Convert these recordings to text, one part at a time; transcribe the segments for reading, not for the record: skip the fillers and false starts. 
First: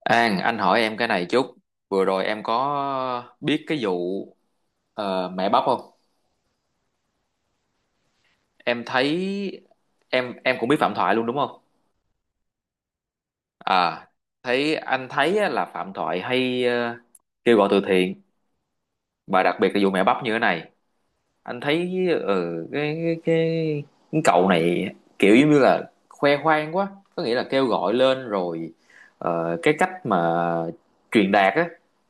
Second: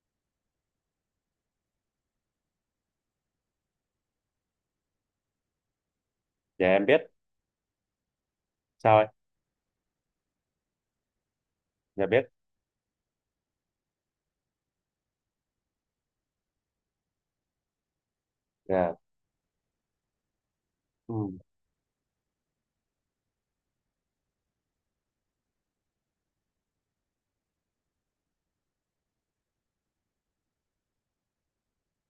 An, anh hỏi em cái này chút. Vừa rồi em có biết cái vụ mẹ bắp không? Dạ em biết. Em Sao thấy anh? em cũng biết Phạm Thoại luôn đúng không? Dạ biết. À, thấy anh thấy á, là Phạm Thoại hay kêu gọi từ thiện Dạ. và đặc biệt là vụ mẹ bắp như thế này. Ừ. Anh thấy cái cái cậu này kiểu giống như là khoe khoang quá, có nghĩa là kêu gọi lên rồi, cái cách mà truyền đạt á,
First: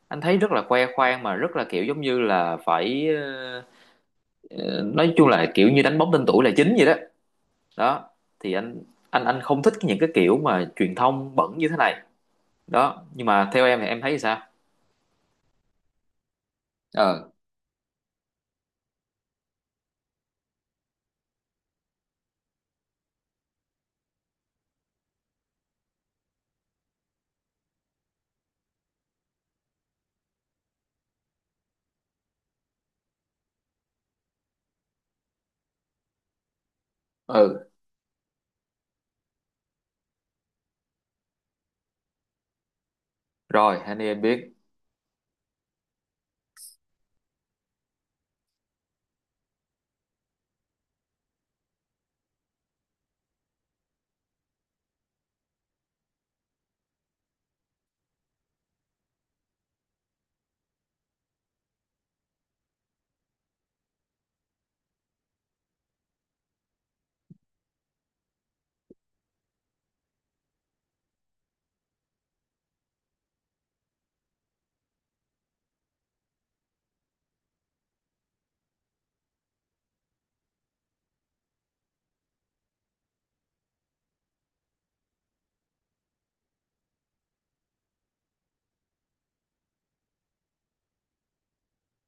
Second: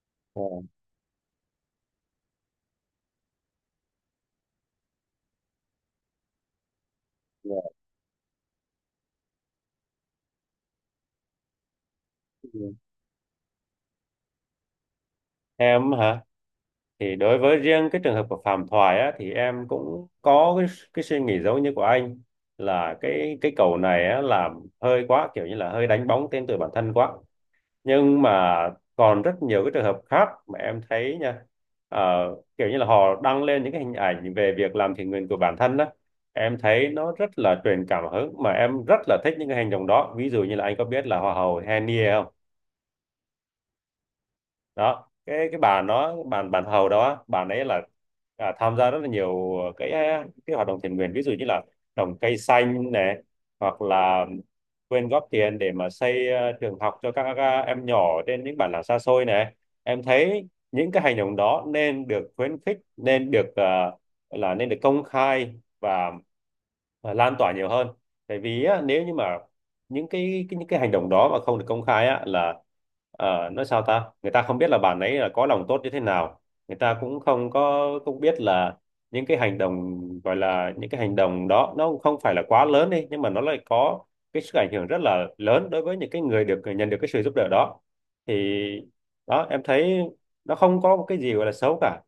anh thấy rất là Dạ. khoe khoang mà rất là kiểu giống như là phải Ờ, nói chung là kiểu như đánh bóng tên tuổi là chính vậy đó Dạ. đó. Thì anh anh không thích những cái kiểu mà truyền thông bẩn như thế này Ừ. đó. Nhưng mà theo em thì em thấy sao? Em hả? Thì Ờ, đối với riêng cái trường hợp của Phạm Thoại á, thì em cũng có cái suy nghĩ giống như của anh, là cái cầu này á làm hơi quá, kiểu như là hơi đánh bóng tên tuổi bản thân quá, nhưng mà còn rất nhiều cái trường hợp khác mà em thấy nha. Ờ, Kiểu như là họ đăng lên những cái hình ảnh về việc làm thiện nguyện của bản thân đó, em thấy nó rất là ừ, truyền cảm hứng, mà em rất là thích những cái hành động đó. Ví dụ như là anh có biết là hoa hậu Henny không? rồi Hania em biết. Đó, cái bà nó bàn bàn hầu đó, bà ấy là tham gia rất là nhiều cái hoạt động thiện nguyện, ví dụ như là trồng cây xanh này, hoặc là quyên góp tiền để mà xây trường học cho các em nhỏ trên những bản làng xa xôi này. Em thấy những cái hành động đó nên được khuyến khích, nên được là nên được công khai và lan tỏa nhiều hơn. Tại vì á, nếu như mà những cái những cái hành động đó mà không được công khai á, là nói sao ta, người ta không biết là bạn ấy là có lòng tốt như thế nào. Người ta cũng không có không biết là những cái hành động, gọi là những cái hành động đó nó cũng không phải là quá lớn đi, nhưng mà nó lại có cái sức ảnh hưởng rất là lớn đối với những cái người được nhận được cái sự giúp đỡ đó. Thì đó em thấy nó không có một cái gì gọi là xấu cả.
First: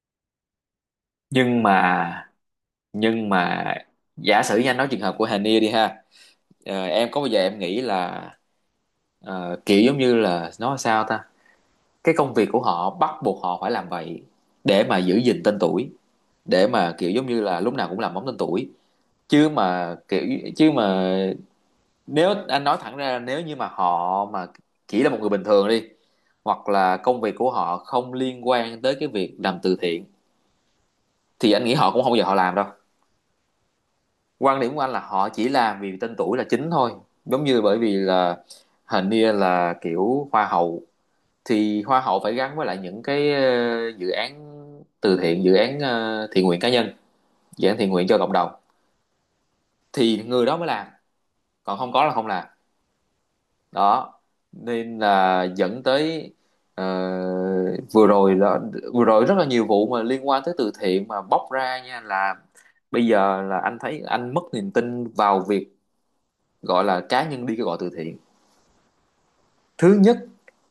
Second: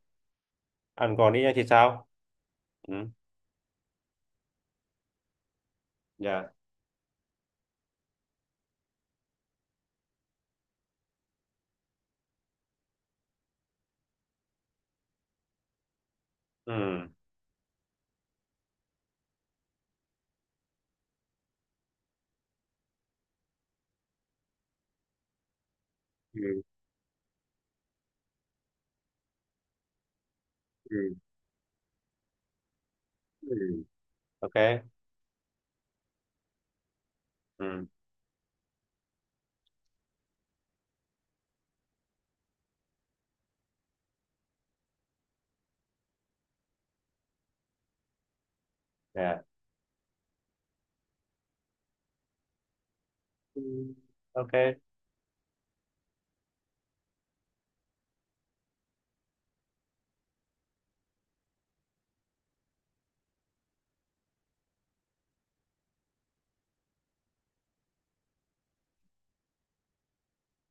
Anh còn đi thì Nhưng sao? mà, Ừ. nhưng mà giả sử như anh nói trường hợp của Hania đi ha. Dạ. Em có bao giờ em nghĩ là kiểu giống như là nói sao ta, cái công việc của họ bắt buộc họ phải làm vậy để mà giữ gìn tên tuổi, để Ừ. mà kiểu giống như là lúc nào cũng làm bóng tên tuổi. Chứ mà kiểu chứ mà nếu anh nói thẳng ra là nếu như mà họ mà chỉ là một người bình thường đi, Ừ, hoặc là công việc của họ không liên quan tới cái việc làm từ thiện, ừ, thì anh nghĩ họ cũng không bao giờ họ làm đâu. ừ. Quan điểm của Okay. anh là họ chỉ làm vì tên tuổi là chính thôi, giống như bởi Ừ. vì là hình như là kiểu hoa hậu thì hoa hậu phải gắn với lại những cái dự án từ thiện, dự án thiện nguyện cá nhân, dự án thiện nguyện cho cộng đồng Yeah. thì người đó mới làm, còn không có là không làm Ừ. đó. Ok. Nên là dẫn tới ờ, vừa rồi đó, vừa rồi rất là nhiều vụ mà liên quan tới từ thiện mà bóc ra nha. Là bây giờ là anh thấy anh mất niềm tin vào việc gọi là cá nhân đi kêu gọi từ thiện. Thứ nhất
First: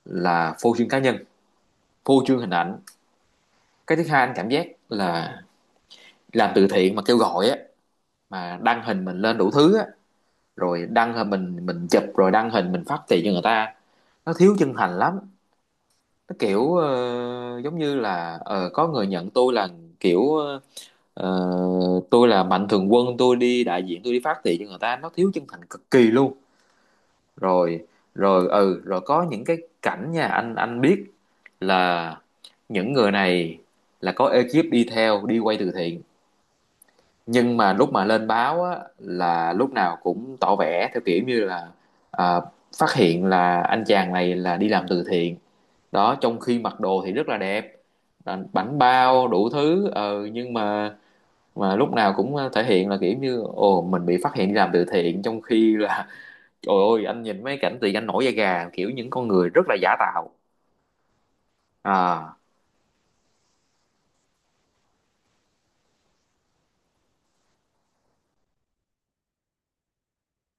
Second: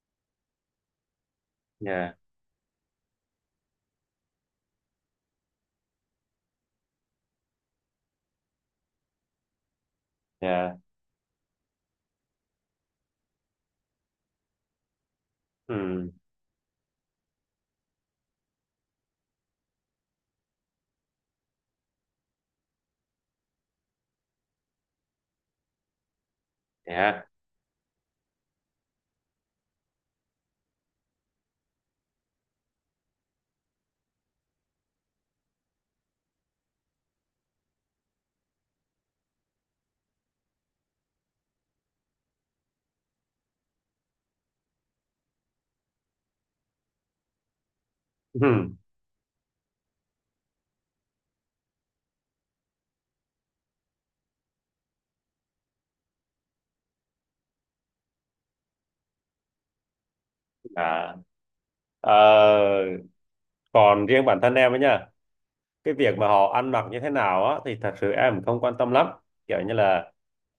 là phô trương cá nhân, Yeah, phô trương hình ảnh. Cái thứ hai anh cảm giác là làm từ thiện mà kêu gọi á, mà đăng hình mình lên đủ thứ á, yeah. rồi đăng hình mình chụp rồi đăng hình mình phát tiền cho người ta, nó thiếu chân thành lắm. Ừ. Nó kiểu giống như là có người nhận tôi là kiểu ờ, tôi là mạnh thường quân, tôi đi đại diện, tôi đi phát thị cho người ta, nó thiếu chân thành cực kỳ luôn. Yeah. Rồi rồi ừ rồi có những cái cảnh nha, anh biết là những người này là có ekip đi theo đi quay từ thiện, nhưng mà lúc mà lên báo á, là lúc nào cũng tỏ vẻ theo kiểu như là à, phát hiện là anh chàng này là đi làm từ thiện đó, trong khi mặc đồ thì rất là đẹp, à, Ừ. bảnh bao đủ thứ, nhưng mà lúc nào cũng thể hiện là kiểu như ồ mình bị phát hiện đi làm từ thiện, trong khi là trời ơi anh nhìn mấy cảnh thì anh nổi da gà, kiểu những con người rất là giả tạo. À. À, ờ Còn riêng bản thân em ấy nhá, cái việc mà họ ăn mặc như thế nào á thì thật sự em không quan tâm lắm. Kiểu như là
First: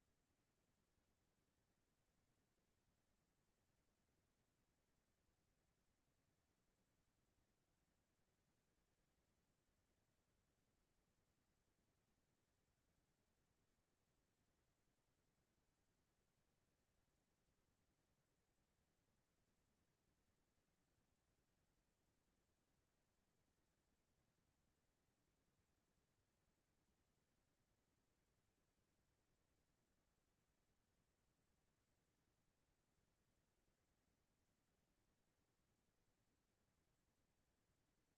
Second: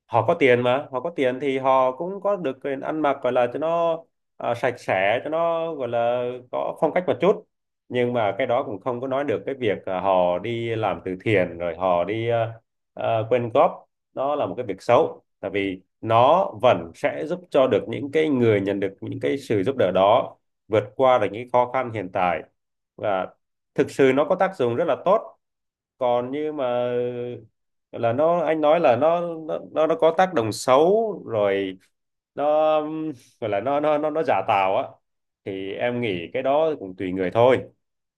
họ có tiền, mà họ có tiền thì họ cũng có được quyền ăn mặc, gọi là cho nó sạch sẽ, cho nó gọi là có phong cách một chút. Nhưng mà cái đó cũng không có nói được cái việc họ đi làm từ thiện rồi họ đi quyên góp nó là một cái việc xấu, tại vì nó vẫn sẽ giúp cho được những cái người nhận được những cái sự giúp đỡ đó vượt qua được những khó khăn hiện tại, và thực sự nó có tác dụng rất là tốt. Còn như mà là nó anh nói là nó nó có tác động xấu rồi, nó gọi là nó giả tạo á, thì em nghĩ cái đó cũng tùy người thôi,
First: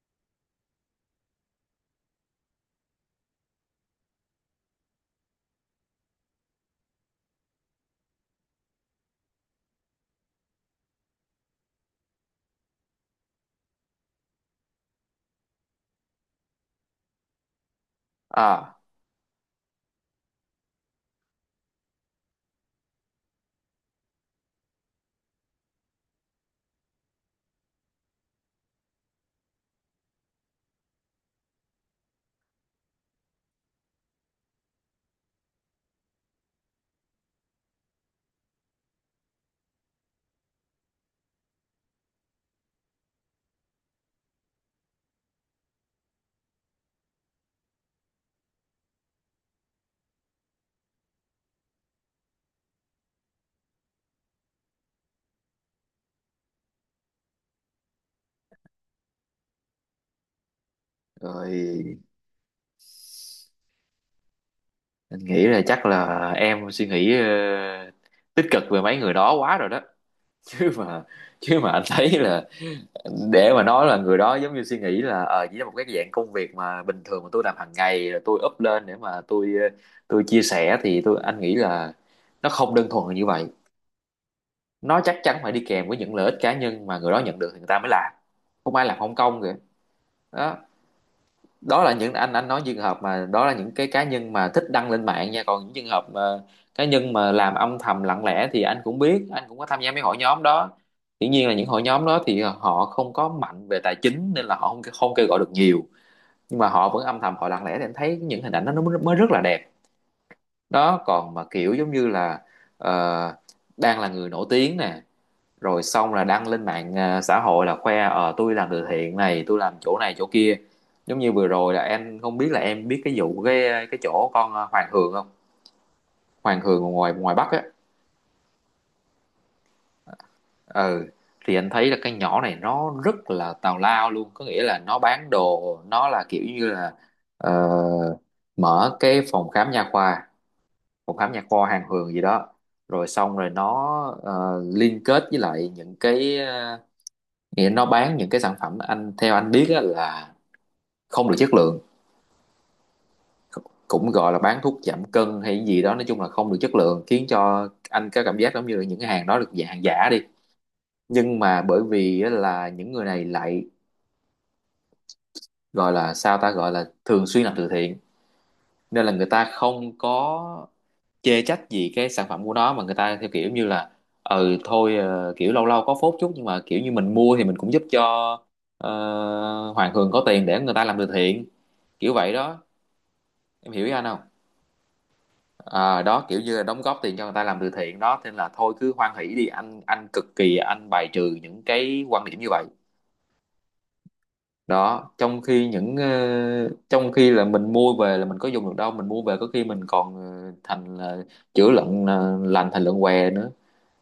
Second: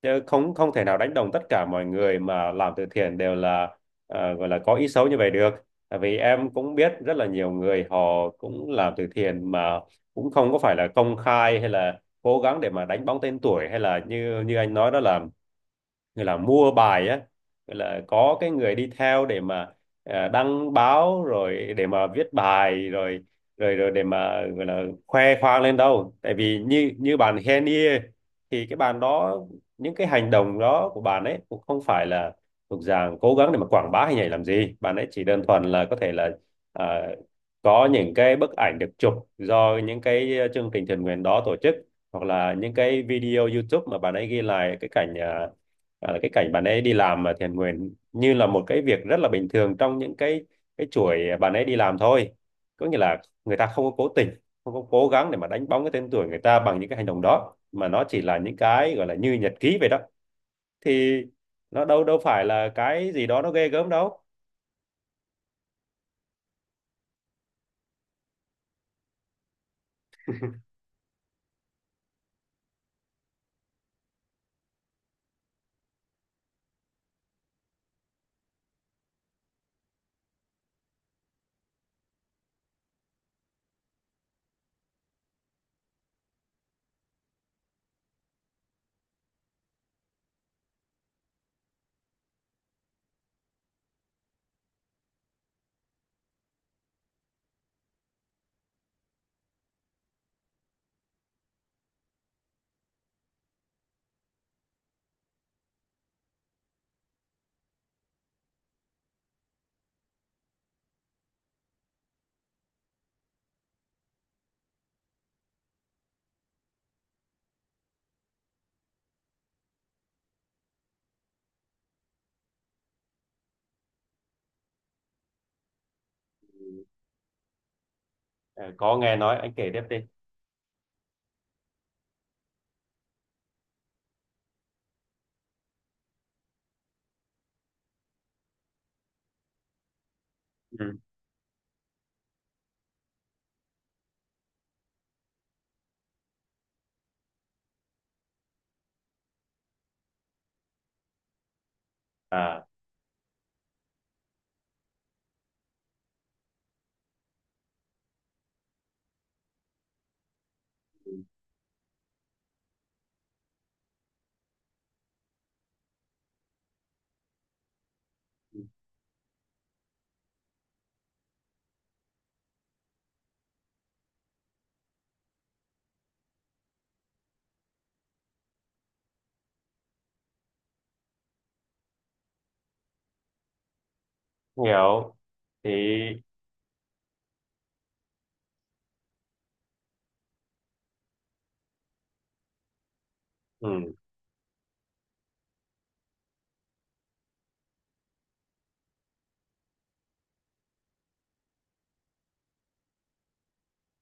chứ không không thể nào đánh đồng tất cả mọi người mà làm từ thiện đều là gọi là có ý xấu như vậy được. Tại vì em cũng biết rất là nhiều người họ cũng làm từ thiện mà cũng không có phải là công khai, hay là cố gắng để mà đánh bóng tên tuổi, hay là như như anh nói đó là người là mua bài á, gọi là có cái người à, đi theo để mà đăng báo rồi để mà viết bài rồi rồi rồi để mà gọi là khoe khoang lên đâu. Tại vì như như bạn Henny thì cái bạn đó, những cái hành động đó của bạn ấy cũng không phải là thuộc dạng cố gắng để mà quảng bá hình ảnh làm gì. Bạn ấy chỉ đơn thuần là có thể là ờ, có những cái bức ảnh được chụp do những cái chương trình thiện nguyện đó tổ chức, hoặc là những cái video YouTube mà bạn ấy ghi lại cái cảnh là cái cảnh bạn ấy đi làm mà thiện nguyện như là một cái việc rất là bình thường trong những cái chuỗi bạn ấy đi làm thôi. Có nghĩa là người ta không có cố tình, không có cố gắng để mà đánh bóng cái tên tuổi người ta bằng những cái hành động đó, mà nó chỉ là những cái gọi là như nhật ký vậy đó. Thì nó rồi đâu đâu phải là cái gì đó nó ghê gớm đâu. anh nghĩ là chắc là em suy nghĩ tích cực về mấy người đó quá rồi đó. chứ mà chứ mà anh thấy là để mà nói là người đó giống như suy nghĩ là ờ chỉ là một cái dạng công việc mà bình thường mà tôi làm hàng ngày rồi tôi up lên để mà tôi tôi chia sẻ thì anh nghĩ là nó không đơn thuần là như vậy. Nó chắc chắn phải đi kèm với những lợi ích cá nhân mà người đó nhận được thì người ta mới làm, không ai làm không công kìa. Đó, đó là những, anh nói trường hợp mà đó là những cái cá nhân mà thích đăng lên mạng nha, còn những trường hợp mà cá nhân mà làm âm thầm lặng lẽ thì anh cũng biết, anh cũng có tham gia mấy hội nhóm đó. Dĩ nhiên là những hội nhóm đó thì họ không có mạnh về tài chính nên là họ không không kêu gọi được nhiều, nhưng mà họ vẫn âm thầm họ lặng lẽ để anh thấy những hình ảnh đó nó mới mới rất là đẹp. Đó, còn mà kiểu giống như là ờ, đang là người nổi tiếng nè, rồi xong là đăng lên mạng à, xã hội là khoe ờ tôi làm từ thiện này, tôi làm chỗ này chỗ kia. Giống như vừa rồi là em không biết là em biết cái vụ cái chỗ con à, Hoàng Hường không? Hoàng Hường ngoài ngoài Bắc á. À, có nghe nói. Anh kể tiếp đi. Ừ, thì anh thấy là cái nhỏ này nó rất là tào lao luôn. Có nghĩa là nó bán đồ, nó là kiểu như là ờ, mở cái phòng khám nha khoa, Ừ. phòng khám nha khoa Hoàng Hường gì đó, rồi xong rồi nó liên kết với lại những cái à, nghĩa nó bán những cái sản phẩm anh theo anh biết á, là không được chất lượng, À. cũng gọi là bán thuốc giảm cân hay gì đó, nói chung là không được chất lượng, khiến cho anh có cảm giác giống như là những cái hàng đó được dạng hàng giả đi. Ừ. Nhưng mà bởi vì á, là những người này lại gọi là sao ta, gọi là thường xuyên làm từ thiện, nên là người ta không có chê trách gì cái sản phẩm của nó, mà người ta theo kiểu như là ừ thôi kiểu lâu lâu có phốt chút nhưng mà kiểu như mình mua thì mình cũng giúp cho ờ, Hoàng Hường có tiền để người ta làm từ thiện, kiểu vậy đó. Em hiểu ý anh không? Hiểu. Thì À, đó kiểu như là đóng góp tiền cho người ta làm từ thiện đó, nên là thôi cứ hoan hỷ đi, anh cực kỳ anh bài trừ những cái quan điểm như vậy. ừ. Đó, trong khi những trong khi là mình mua về là mình có dùng được đâu, mình mua về có khi mình còn thành là chữa lợn lành thành lợn què nữa.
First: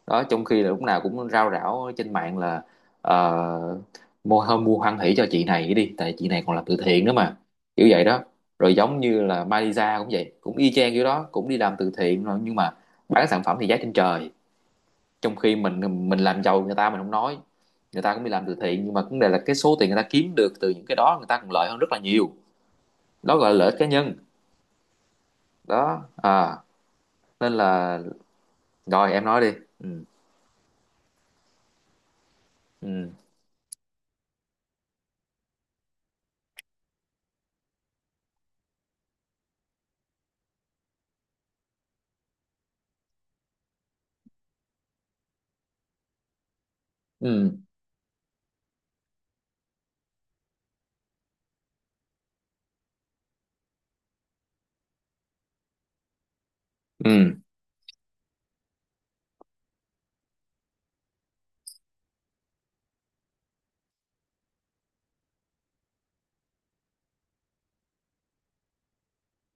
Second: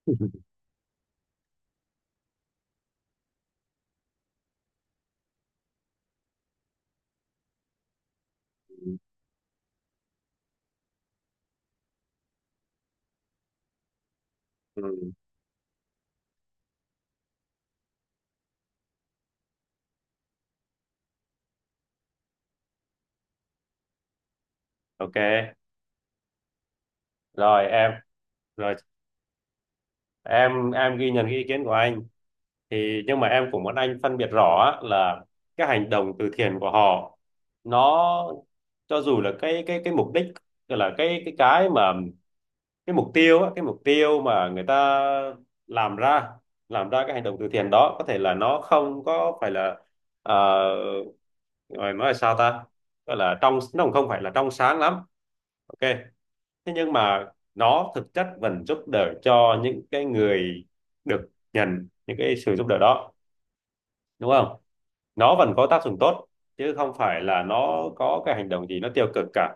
Đó, trong khi là lúc nào cũng rao rảo trên mạng là ờ, mua hơn mua hoan hỷ cho chị này đi, tại chị này còn làm từ thiện nữa mà, kiểu vậy đó. Rồi giống như là Malaysia cũng vậy, cũng y chang kiểu đó, cũng đi làm từ thiện rồi, nhưng mà bán sản phẩm thì giá trên trời, Ừ. trong khi mình làm giàu người ta mình không nói, người ta cũng đi làm từ thiện, nhưng mà vấn đề là cái số tiền người ta kiếm được từ những cái đó người ta còn lợi hơn rất là nhiều. Đó gọi là lợi ích cá nhân. Ok. Đó, à, nên Rồi, là, rồi rồi em nói đi. ừ em em ghi nhận cái ý kiến của anh. Thì ừ nhưng mà em cũng muốn anh phân biệt rõ á, là cái hành động từ thiện của họ nó, cho dù là cái mục đích, tức là cái mục tiêu á, cái mục tiêu mà người ta làm ra làm ra cái hành động từ ừ thiện đó có thể là nó không có phải là ờ, rồi nói là sao ta, gọi là trong, nó cũng không phải là trong sáng lắm. Ok, thế nhưng mà nó thực chất vẫn giúp đỡ cho những cái người được nhận những cái sự giúp đỡ đó, đúng không? Nó vẫn có tác dụng tốt, chứ không phải là nó có cái hành động gì nó tiêu cực cả.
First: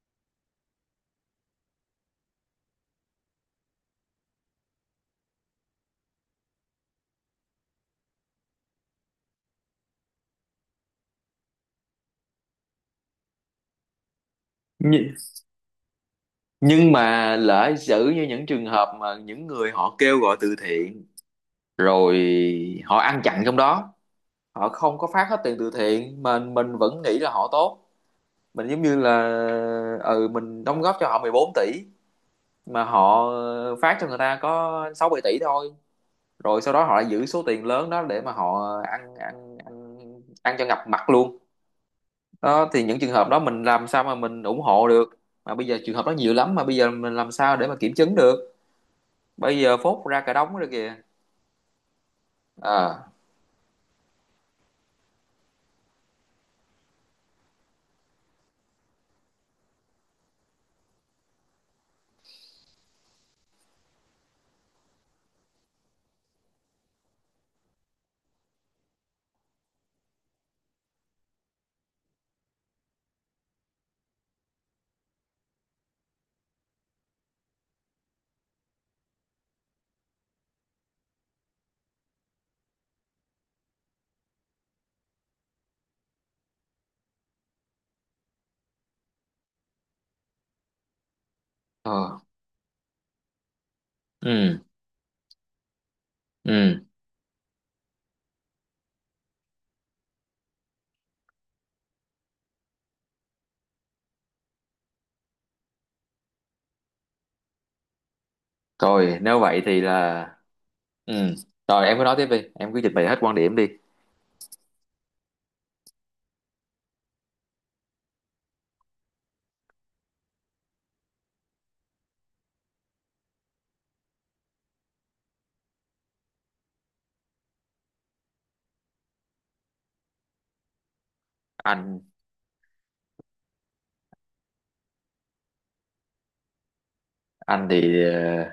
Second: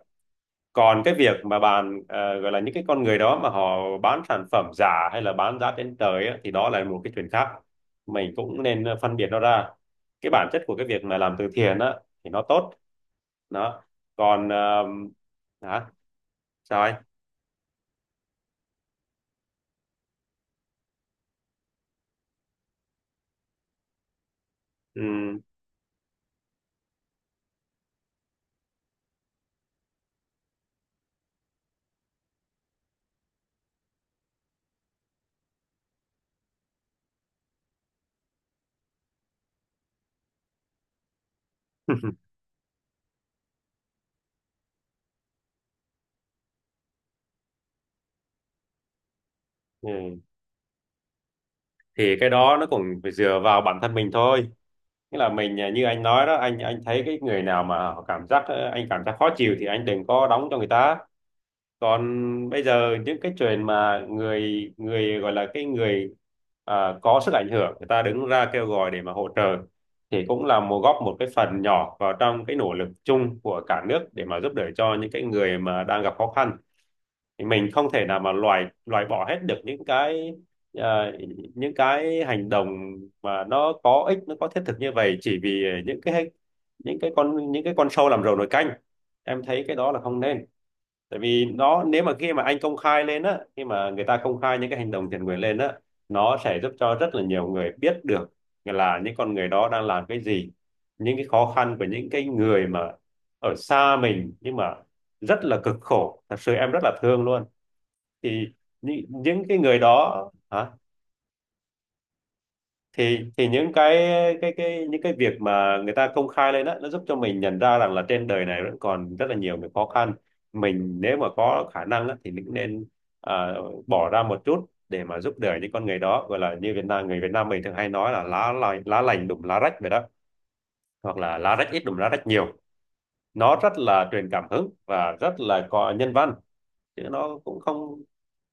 Còn cái việc mà bạn gọi là những cái con người đó mà họ bán sản phẩm giả, hay là bán giá trên trời á, thì đó là một cái chuyện khác. Mình cũng nên phân biệt nó ra, cái bản chất của cái việc mà làm từ thiện á thì nó tốt. Đó. Còn ừ hả? Sao nhưng anh? mà lỡ xử như những trường hợp mà những người họ kêu gọi từ thiện rồi họ ăn chặn trong đó, họ không Ừ. có phát hết tiền từ thiện mà mình vẫn nghĩ là họ tốt. Mình giống như là ừ mình đóng góp cho họ 14 tỷ mà họ phát cho người ta có 6 7 tỷ thôi, rồi sau đó họ lại giữ số tiền lớn đó để mà họ ăn ăn cho ngập mặt luôn. Đó thì những trường hợp đó mình làm sao mà mình ủng hộ được? Mà bây giờ trường hợp đó nhiều lắm, mà bây giờ mình làm sao để mà kiểm chứng được? Bây giờ phốt Ừ. ra cả đống rồi kìa. Thì cái đó nó cũng ờ phải dựa vào bản thân mình thôi, nghĩa là mình như anh nói đó, anh thấy cái người nào mà họ cảm giác anh cảm giác khó chịu thì anh đừng có đóng cho người ta. Còn bây giờ những cái chuyện mà người người gọi là cái người có sức ảnh hưởng, người ta đứng ra kêu gọi để mà hỗ trợ, thì cũng là góp một cái phần nhỏ vào trong cái nỗ lực chung của cả nước để mà giúp đỡ cho những cái người mà đang gặp khó khăn. Thì mình không thể nào mà loại loại bỏ hết được những cái ờ, những cái hành động mà nó có ích, nó có thiết thực như vậy chỉ vì những cái con sâu làm rầu nồi canh. Em thấy cái đó là không nên. Tại vì nó, nếu mà ờ khi mà anh công khai lên á, khi mà người ta công khai ừ những cái hành động thiện nguyện lên á, nó sẽ giúp ừ cho rất là nhiều người biết được là những con người đó đang làm cái gì, những cái khó khăn của những cái người mà ở xa mình nhưng mà rất là cực khổ, thật sự em rất là thương luôn. Thì Rồi nếu những cái vậy người thì đó. là, Hả? ừ rồi em cứ nói tiếp đi, em cứ trình bày hết thì quan thì điểm đi. những cái những cái việc mà người ta công khai lên đó, nó giúp cho mình nhận ra rằng là trên đời này vẫn còn rất là nhiều cái khó khăn. Mình nếu mà có khả năng á, thì mình cũng nên à, bỏ ra một chút để mà giúp đỡ những con người đó, gọi là như Việt Nam, người Việt Nam mình thường hay nói là lá lành đùm lá rách vậy đó, hoặc là lá rách ít đùm anh lá rách nhiều. Nó rất là truyền cảm hứng và rất là có nhân văn, chứ nó cũng anh không. thì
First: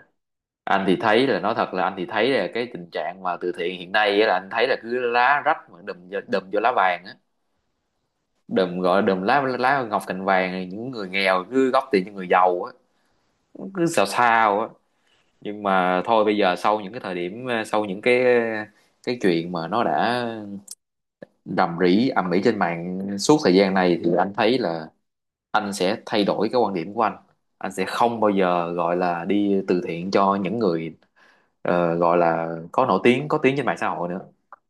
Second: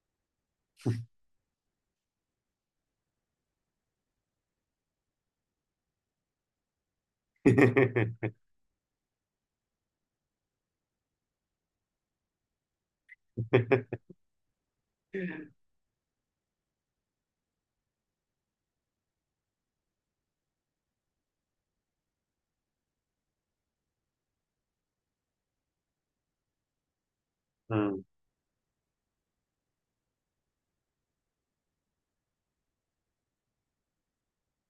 anh thì thấy là, nói thật là anh thì thấy là cái tình trạng mà từ thiện hiện nay á, là anh thấy là cứ lá rách mà đùm vô lá vàng á, đùm gọi là đùm lá lá ngọc cành vàng này, những người nghèo cứ góp tiền cho người giàu á, cứ sao sao á. Nhưng mà thôi, bây giờ sau những cái thời điểm sau những cái chuyện mà nó đã rầm rĩ ầm ĩ trên mạng suốt thời gian này thì anh thấy là anh sẽ thay đổi cái quan điểm của anh. Anh sẽ Ừ, không bao giờ gọi là đi từ thiện cho những người gọi là có nổi tiếng có tiếng trên mạng xã hội nữa.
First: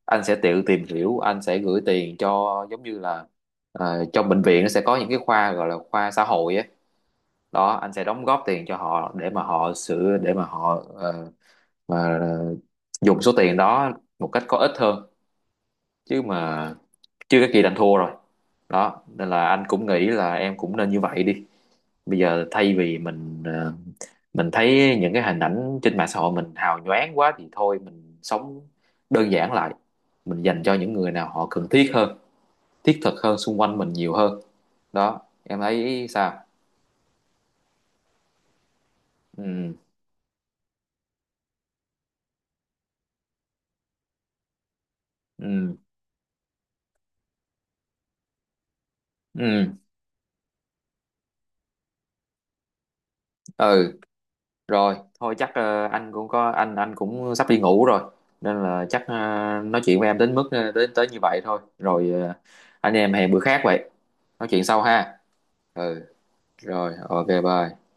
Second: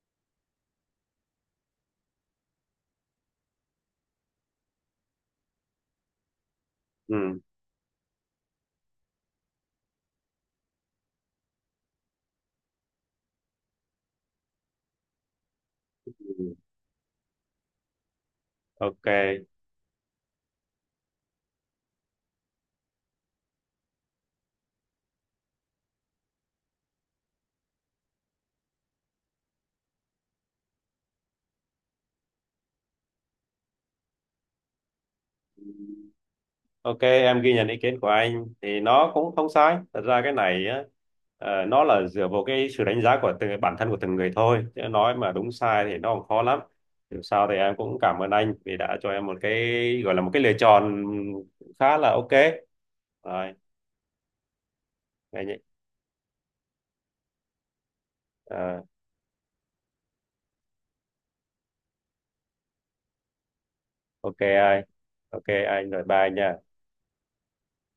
Anh sẽ tự tìm hiểu, anh sẽ gửi tiền cho giống như là trong bệnh viện nó sẽ có những cái khoa gọi là khoa xã hội ấy. ừ, Đó, anh sẽ đóng góp tiền cho họ để mà họ sửa, để mà họ mà ờ, dùng số tiền đó một cách có ích hơn. Chứ ừ. mà chưa cái kỳ đành thua rồi. Ok. Đó, nên là anh cũng nghĩ là em cũng nên như vậy đi. Bây giờ thay vì mình mình thấy những cái hình ảnh trên mạng xã hội mình hào nhoáng quá thì thôi mình sống đơn giản lại, mình dành cho những người nào họ cần thiết hơn, thiết thực hơn, xung quanh mình nhiều hơn. Đó, em thấy sao? Ok, em ghi nhận ý kiến của anh thì nó cũng không ừ sai. Thật ra cái này á, nó là dựa vào cái sự đánh giá của từng bản thân, của từng người thôi. Chứ nói mà đúng ừ sai thì nó còn khó lắm. Dù sao thì em cũng cảm ơn anh vì đã cho em một ừ ừ cái gọi là một cái lựa chọn khá là ok. Rồi, ừ. Rồi, thôi chắc anh, anh cũng có anh cũng sắp đi ngủ rồi. Nên là chắc nói chuyện với em đến mức đến tới như vậy thôi. Rồi anh em hẹn bữa khác vậy. ok Nói chuyện sau anh, ha. ok anh, rồi Ừ, bye nha. rồi, ok bye.